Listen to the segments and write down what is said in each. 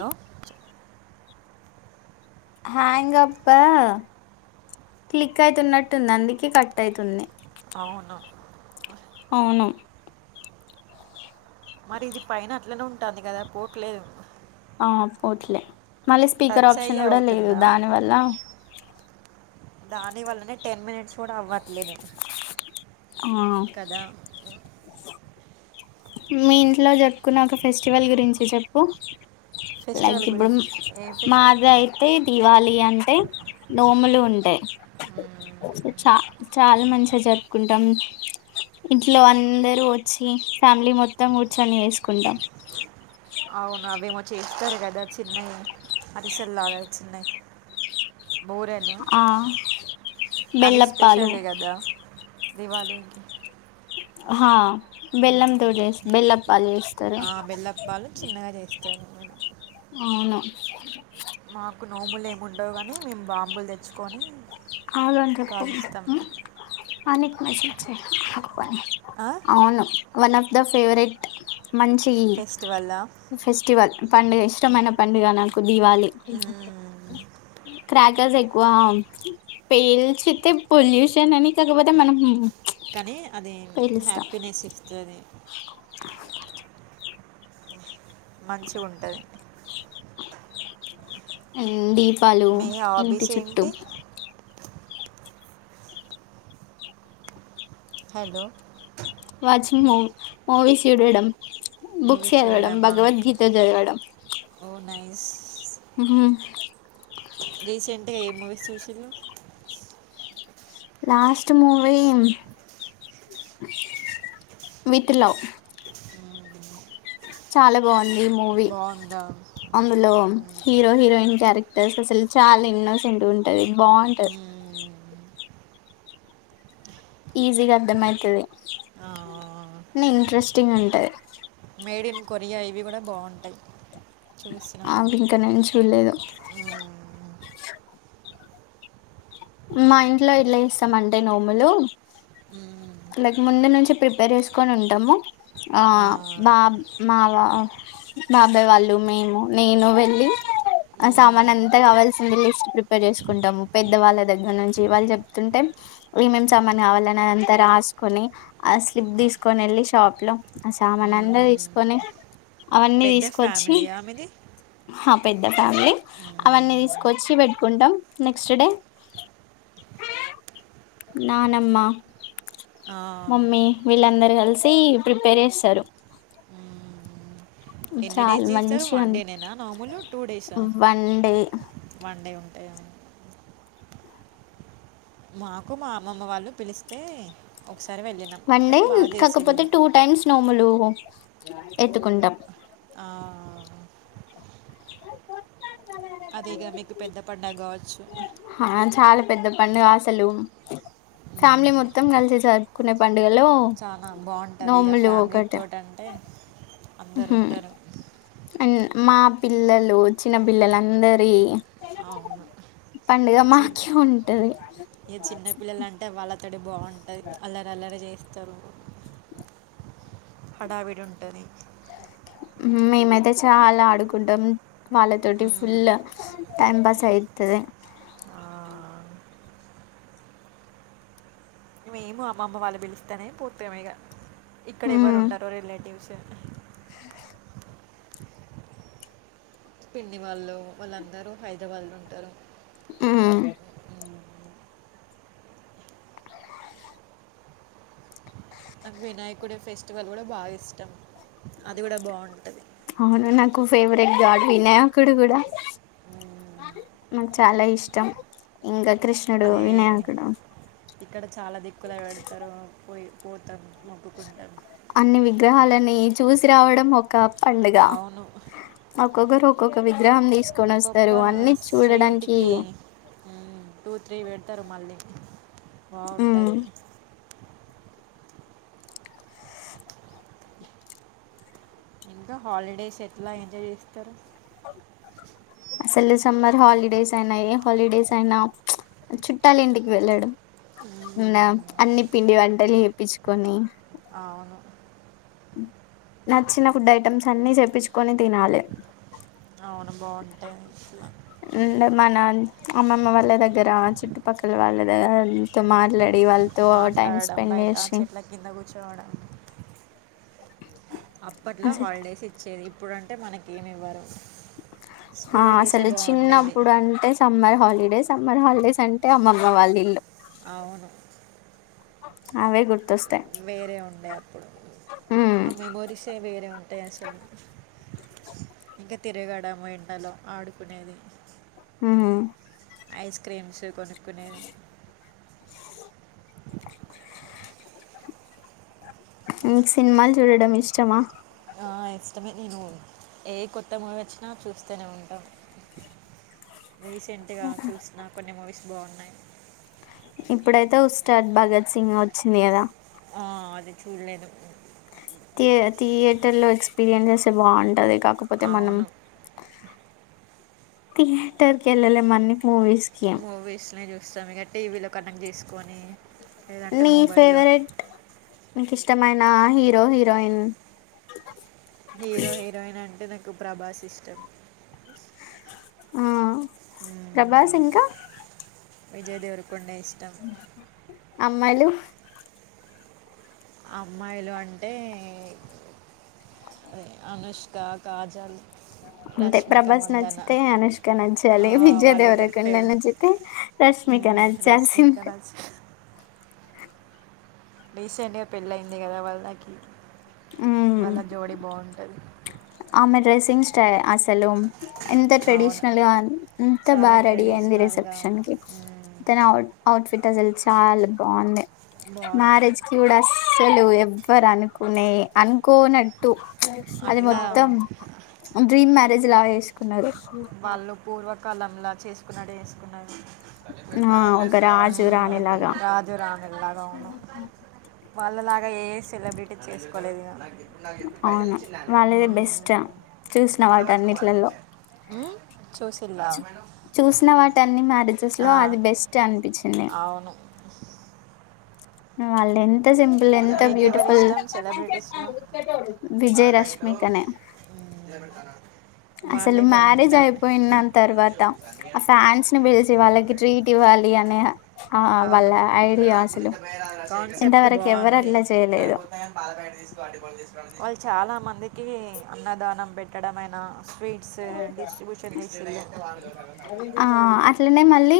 Hello హాంగప్పా click అయితున్నట్టుంది అందుకే కట్ అయితుంది అవును అవును మరి ఇది పైన అట్లనే ఉంటుంది కదా పోట్లేదు ఆ పోట్లే మళ్ళీ స్పీకర్ టచ్ అయ్యి ఆప్షన్ కూడా లేదు అవుతుందా దానివల్ల దాని వల్లనే టెన్ మినిట్స్ కూడా అవ్వట్లేదు ఆ కదా ఉ [inaudible] మీ ఇంట్లో జరుపుకున్న ఒక ఫెస్టివల్ గురించి చెప్పు లైక్ ఫెస్టివల్ ఇప్పుడు గురించి ఏం ఫెస్టివల్ మాది అయితే దివాళి అన్ ఉంటయ్ నోములు ఉంటాయి మ్మ్. సో చ చాలా మంచిగా జరుపుకుంటాం ఇంట్లో అందరుూ వచ్చి ఫ్యామిలీ మొత్తం కూర్చొని చేసుకుంటాం ద చిన్నై యా అరిసల్లాద చిన్నై బూరెలు ఆ అవి బెల్లప్పాలు స్పెషలే కదా దివాళీకి అహా బెల్లంతో జేస్ బెల్ల పాలు చేస్తారు తను నేను అవును మాకు నోములు ఏమిండవు కాని మేము బాంబులు తెచ్చుకొని ఆ గని చెప్పు కాలుస్తాం ఆనిక్ మెసేజ్ చెయ్ వాని ఆ? అవును వన్ ఆఫ్ ద ఫేవరెట్ మంచి ఈ ఫెస్టివల్లా ఫెస్టివల్ పండుగ ఇష్టమైన పండుగ నాకు దీవాళి మ్మ్. క్రాకర్స్ ఎక్కువ పేల్చితే పొల్యూషన్ అని కాకపోతే మనం కానీ అది పేలుస్తాం హ్యాపీనెస్ ఇస్తది మంచి ఉంటది అండ్ దీపాలు మీ ఇంటి హాబీస్ చుట్టూ ఏంటి హలో వాచింగు మూవీస్ చూడడం బుక్స్ మూవీస్ చదవడం చూడడమా భగవద్గీత చదవడం ఓ నైస్ ఊహు పిలిషినవ్ లాస్ట్ మూవీ మిత్ లవ్ చాలా బాగుంది ఈ మూవీ బాగుందా అందులో హీరో హీరోయిన్ క్యారెక్టర్స్ అసలు చాలా ఇన్నోసెంట్ ఉంటది బాగుంటది ఈజీగా అర్థమయితది ని ఇంట్రెస్టింగ్ ఉంటది మేడ్ ఇన్ కొరియా ఇవి కూడా బాగుంటాయి అవి ఇంక నేను చూలేదు మ్మ్. మా ఇంట్లో ఎట్లా ఏస్తాం అంటే నోములు మ్మ్. లైక్ ముందు నుంచి ప్రిపేర్ చేసుకొని ఉంటాము ఆ బాబ్ మావ బాబాయ్ వాళ్ళు మేము నేను వెళ్ళి ఆ సామాన్ మ్మ్. అంత కావాల్సింది లిస్ట్ ప్రిపేర్ చేసుకుంటము పెద్దవాళ్ళ దగ్గర ఇగ నుంచి వాళ్ళు చెప్తుంటే ఏమేం సమాన్ కావాలని అది అంతా రాసుకొని ఆ స్లిప్ తీసుకు తీసుకొని వెళ్ళి షాప్ లో ఆ సామాన్ అంత మ్మ్. తీసుకొని అవన్నీ పెద్ద తీసుకొచ్చి ఫ్యామిలీయా మీది హప్ పెద్ద ఫ్యామిలీ అవన్నీ హ్మ్. తీసుకొచ్చి పెట్టుకుంటాం నెక్స్ట్ డే నానమ్మ ఆ! మమ్మీ వీళ్ళందరు కలిసి ప్రిపేర్ చేస్తారు హ్మ్. ఎన్ని డేస్ చాలా చేస్తారు మంచిగా వన్ అన్ డే నేనా నోమూలు టూ డేసా వన్ డే వన్ డే ఉంటు మాకు మా అమ్మమ్మ వాళ్ళు పిలిస్తే ఒకసారి వెళ్ళినాం. వన్ డే కానీ బా కాకపోతే చేసిల్లు. టూ టైమ్స్ నోములు ఎత్తుకుంటాం ఆ అది ఇగ మీకు పెద్ద పండగ కావచ్చు. ఆ చాలా పెద్ద పండుగ అసలు ఫ్యామిలీ మొత్తం కలిసి జరువుకునే ప చాలా బాగుంటది ఇక ఫ్యామిలీ తోటి అంటే హమ్ అం మా పిల్లలు చిన్న పిల్లలు అందరి అవును. పండుగ మాకే ఉంటది ఏ చిన్నపిల్లల అంటే వాళ్ళు తోడి బాగుంటుంది అల్లరి అల్లరి చేస్తారు హడావిడి ఉంటది మేమైతే చాలా ఆడుకుంటాం వాళ్ళతోటి హ్మ్. ఫుల్ టైం పాస్ అయి తది ఆ! మేము అమ్మమ్మ వాళ్ళు పిలిస్తేనే పోతిమిగా ఇక్కడ ఎవరు ఉమ్ ఉండరు రిలేటివ్స్ పిన్నివాళ్ళు వాళ్ళందరూ హైదరాబాద్ లో ఉంటారు ఆమ్ నాకు వినాయకుడి ఫెస్టివల్ కూడా బాగా ఇష్టం అది కూడా బాగుంటది కు ఫేవరెట్ గాడ్ వినాయకుడు కూడా హ్మ్. నాకు చాలా ఇష్టం ఇంకా కృష్ణుడు అదే వినాయకుడు ఇక్కడ చాలా దిక్కుల పెడతారు పోయి పోతాం మొక్కుకుంటాం అన్ని విగ్రహాలని చూసి రావడం ఒక పండుగ అవును. ఒక్కొక్కరు ఒక్కొక్క వి ఒక్కొక్క స్విట్ చూడడానికి కి ఉమ్ టూత్ త్రీ పెడతారు మళ్ళీ మ్మ్ బాగుంటది ఇంకా హాలిడేస్ ఎట్లా ఎంజాయ్ చేస్తారు అసలు సమర్ హలిడేస్ అయినా ఏ హలిడేస్ అయినా చుట్టాల ఇంటికి వెళ్ళాడం ఉనా అన్ని పిండి వంటలు చేప్పించుకొని అవును నచ్చిన ఫుడ్ ఐటమ్స్ అన్ని చేప్పించుకొని తినాలి అవును బాగుంటాయి అండ్ మన అమ్మమ్మ వాళ్ళ దగ్గర చుట్టుపక్కల వాళ్ళ దగ్గర తో మాట్లాడి వాళ్ళ మాట్లాడడం బయట చెట్ల కింద కూర్చోవడం అప్పట్లో అసలు హాలిడేస్ ఇచ్చేది ఇప్పుడుంటే మనకు ఏమి ఇవ్వరు ఆ స్కూల్ డేసే అసలు బాగుండేది చిన్నప్పుడు అంటే సమ్మర్ హాలి ఇదే సమ్మర్ హాలిడేస్ అంటే అమ్మమ్మ వాళ్ళ ఇల్లు అవును అవే గుర్తు వేరే ఉండే అప్పుడు ఉమ్ ఆ మెమోరీస్ ఏ వేరే ఉంటాయి అసలు ఇంకా తిరేగాడ డమ ఏండలో ఆడుకునేది ఆమ్ ఐస్ క్రీమ్స్ కొనుక్కునేవి మీకు సినిమాలు చూడడం ఇష్టమా ఆ, ఇష్టమే నేను ఏ కొత్త మూవీ వచ్చినా చూస్తేనే ఉంటాం రీసెంట్ గా చూసిన కొన్ని మూవీస్ బాగున్నాయి ఇప్పుడైతే ఉస్తాద్ భగత్ సింగ్ వచ్చింది కదా ఆ అది చూడలేదు ఇగా థియేటర్లో ఎక్స్పీరియన్సెస్ వారికి బాగుంటది కాకపోతే మనం అవును థియటర్ కేల్లలే అన్ని మూవీస్ కి మూవీస్ ని చూస్తాం ఇక టీవీలో కనెక్ట్ చేసుకొని లేదంటే మీ మొబైల్లో ఫేవరెట్ మీకు ఇష్టమైన హీరో హీరోయిన్ హీరో హీరోయిన్ అంటే నాకు ప్రభాస్ అంటే ఇష్టం ఆ మ్మ్, ప్రభాస్ ఇంకా విజయ్ దేవరకొండ ఇష్టం అమ్మాయిలు అమ్మాయిలు అంటే అనుష్క కాజల్ అంతే రష్మిక ప్రభాస్ మందన నచ్చితే అనుష్క ఆ, నచ్చాలి విజయ వాళ్ళిద్దరు దేవరకొండ ఫేవరెట్ నచ్చితే రష్మిక రష్మిక నచ్చాల్సిందే నచ్చ రీసెంట్ గా పెళ్ళి అయింది కదా వాళ్ళకి ఉమ్ వాళ్ళ జోడి బాగుంటది ఆమె డ్రెస్సింగ్ స్టైల్ అసలు ఎంత అవును ట్రెడిషనల్ గా ఎంత చాలా బాగా రెడీ అయింది ట్రెడిషనల్గా రిసెప్షన్ తనవుట్ అవుట్ అసలు చాలా బాగుంది బాగుంది మ్యారేజ్ కి కూడా అస్సలు ఎవ్వరు అనుకో ఉన్నాయి అనుకోనట్టుప్చ్ అది అట్లా మొత్తం డ్రీమ్ మ్యారేజ్ లా చేసుకున్నారు వాళ్ళు పూర్వకాలంలా చేసుకున్నట్టు చేసుకున్నరు ఆ ఒక రాజు రాణి లాగా రాజు రాణుల్లగా అవును వాళ్ళలాగా ఏస్ చేసుకోలేదు ఇగా అవును వాళ్ళది బెస్ట్ చూసిన వాటన్నిట్లలో మ్మ్ హ్ చూసిన వాటి అన్ని మ్యారేజెస్ లో ఆ, అది బెస్ట్ అనిపించింది అవును వాళ్ళేం ఎంత సింపుల్ ఎంత మీకెవరు బ్యూటిఫుల్ ఇష్టం సెలబ్రిటీస్లో విజయ్ రశమికనే ఏనుక అసలు మ్యారేజ్ అయిపోయిన నాకు తర్వాత కొంచెం సన్నీ ఆ అంటే ఫ్యాన్స్ సన్నీ ని పిలిసి అనిపించింది పాల వాళ్ళకి ప్యాకెట్ ట్రీట్ ఇవ్వ అ వాళ్ళ అవును అరే ఐడియా అసలు ఇంతవరకు ఎ సరేపోతది గానీ పాాల ప్యాకెట్ తీసుకురా ఆంటీ ఫోన్ చేస్తుంది వాళ్ళు చాలా మందికి అన్నదానం పెట్టడమై నా స్వీట్స్ డిస్ట్రిబ్యూషన్ చేస్తారు ఆ అట్లనే మళ్ళీ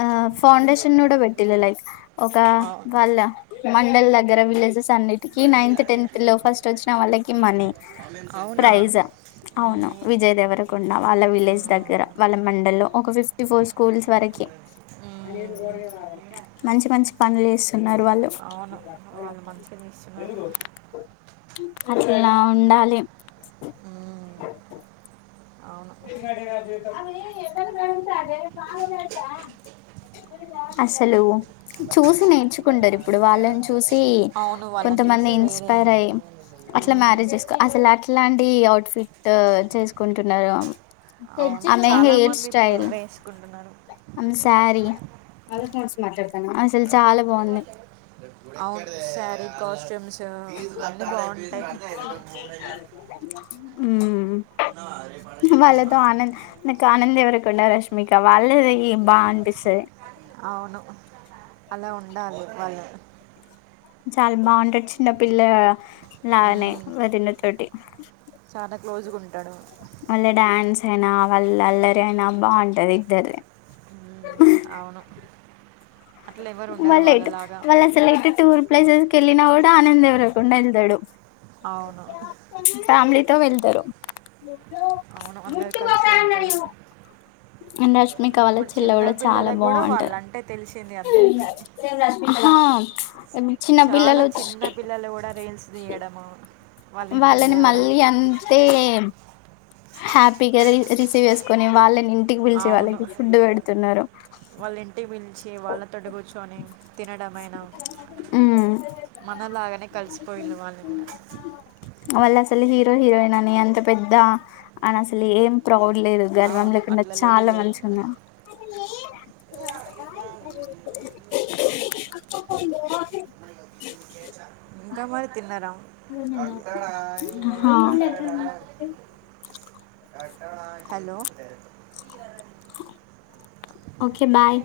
ఆ ఫౌండేషన్ కూడా పెట్టిన్లు లైక్ ఒక అవును వాళ్ళ మండలి దగ్గర విలేజెస్ అన్నిటికి బండి ఉందా నైన్త్ నేను టెన్త్ ఎట్లా లో తీసుకుంటా ఫస్ట్ చెప్పే. వచ్చిన వాళ్ళకి మనీ అవునా ప్రైజా అవును మ్మ్. విజయ్ దేవరకొండ వాళ్ళ విలేజ్ దగ్గర మ్మ్. వాళ్ళ మండల్ లో ఒక ఫిఫ్టీ ఫోర్ స్కూల్స్ వరకి ఉమ్, మంచి మంచి పనులు చేస్త ఉన్నారు వాళ్ళు అవును వాళ్ళు మంచిగా తీస్తున్నారు ఇలా ఉండాలి ఉమ్, అవును తీసుకొచ్చిన కదా అసలు చూసి నేర్చుకుంటారు ఇప్పుడు వాళ్ళని చూసి అవును కొంత వాళ్ళని మంది చూసి వేరే ఇన్స్పైర్ అయ్య అట్లా ఉమ్, మ్యారేజ్ చేసుకో అసలు అట్లాంటి ట్రీట్ చేసుకుంటున్నారు అవును ఆమె హెయిర్ చాలామంది ఇప్పుడు స్టైల్ అవే వేసుకుంటున్నారు ఆమె సారీ అసలు చాలా బాగుంది అవును శారీ కాస్ట్యూమ్స్ అన్నీ బాగుంటాయి అ మ్మ్ వాళ్ళతో ఆనంద్ ఇంకా ఆనంద్ విజయదేవరకొండ రష్మికా వాళ్ళది ఈమె బాఅనిపిస్తది అవును అలా ఉండాలి వాళ్ళు చాలా బాగుంటది చిన్న పిల్ల నానేే ఉమ్, వదిన తోటి క్లోజ్గ ఉంటాడు వాళ్ళ డాన్స్ అయినా వాళ్ళ అల్లరి అయినా బాగుంటది ఇద్దర్ది ఉ అవును అట్లా ఎవరు ఉండరు వాళ్ళైతే వాళ్ళలాగా వాళ్ళు అసలు ఎటు టూర్ ప్లేసెస్ కి వెళ్లిన కూడా ఆనంద్ దేవరకొండా వెల్దాడు అవు ఫ్యామిలీతో వెళ్తారు అవును అందరు కలిసి వెళ్తారు అండ్ రష్మిక వాళ్ళ ఇప్పుడు చెల్లె చిన్న కూడా చాలా పిల్లలకు కూడా బాగుంటది వాళ్ళంటే తెలిసింది అందరికీ ా ఏ చిన్న చాలా పల్లుచ్చ చిన్న పిల్లలు కూడా [unintelligible] రీల్స్ తీయడము వాళ్ళ ఇంటికి వాళ్ళని పోవడం మళ్ళీ అంటే హ్యాపీగా రి రిసీవ్ చేసుకొని వాళ్ళని ఇంటికి పిలిచి అవును వాళ్ళకి ఫుడ్ పెడుతున్నారు వాళ్ళ ఇంటికి పిలిచి వాళ్ళ తోటి కూర్చొని తినడమైన తినడమైన ఉమ్ మనలాగానే కలిసిపోయిలు వాళ్లు కూడా వాళ్ళు అసలు హీరో హీరోయిన్ అని అంత పెద్ద అని అసలు ఏం ప్రౌడ్ లేదు గర్వం అవును లేకుండా అట్లా లేనే చాలా లేరు మంచిగ ఉంది ఇంకా మరి తిన్నావ హా వస్తాడా హలో ఓకే బాయ్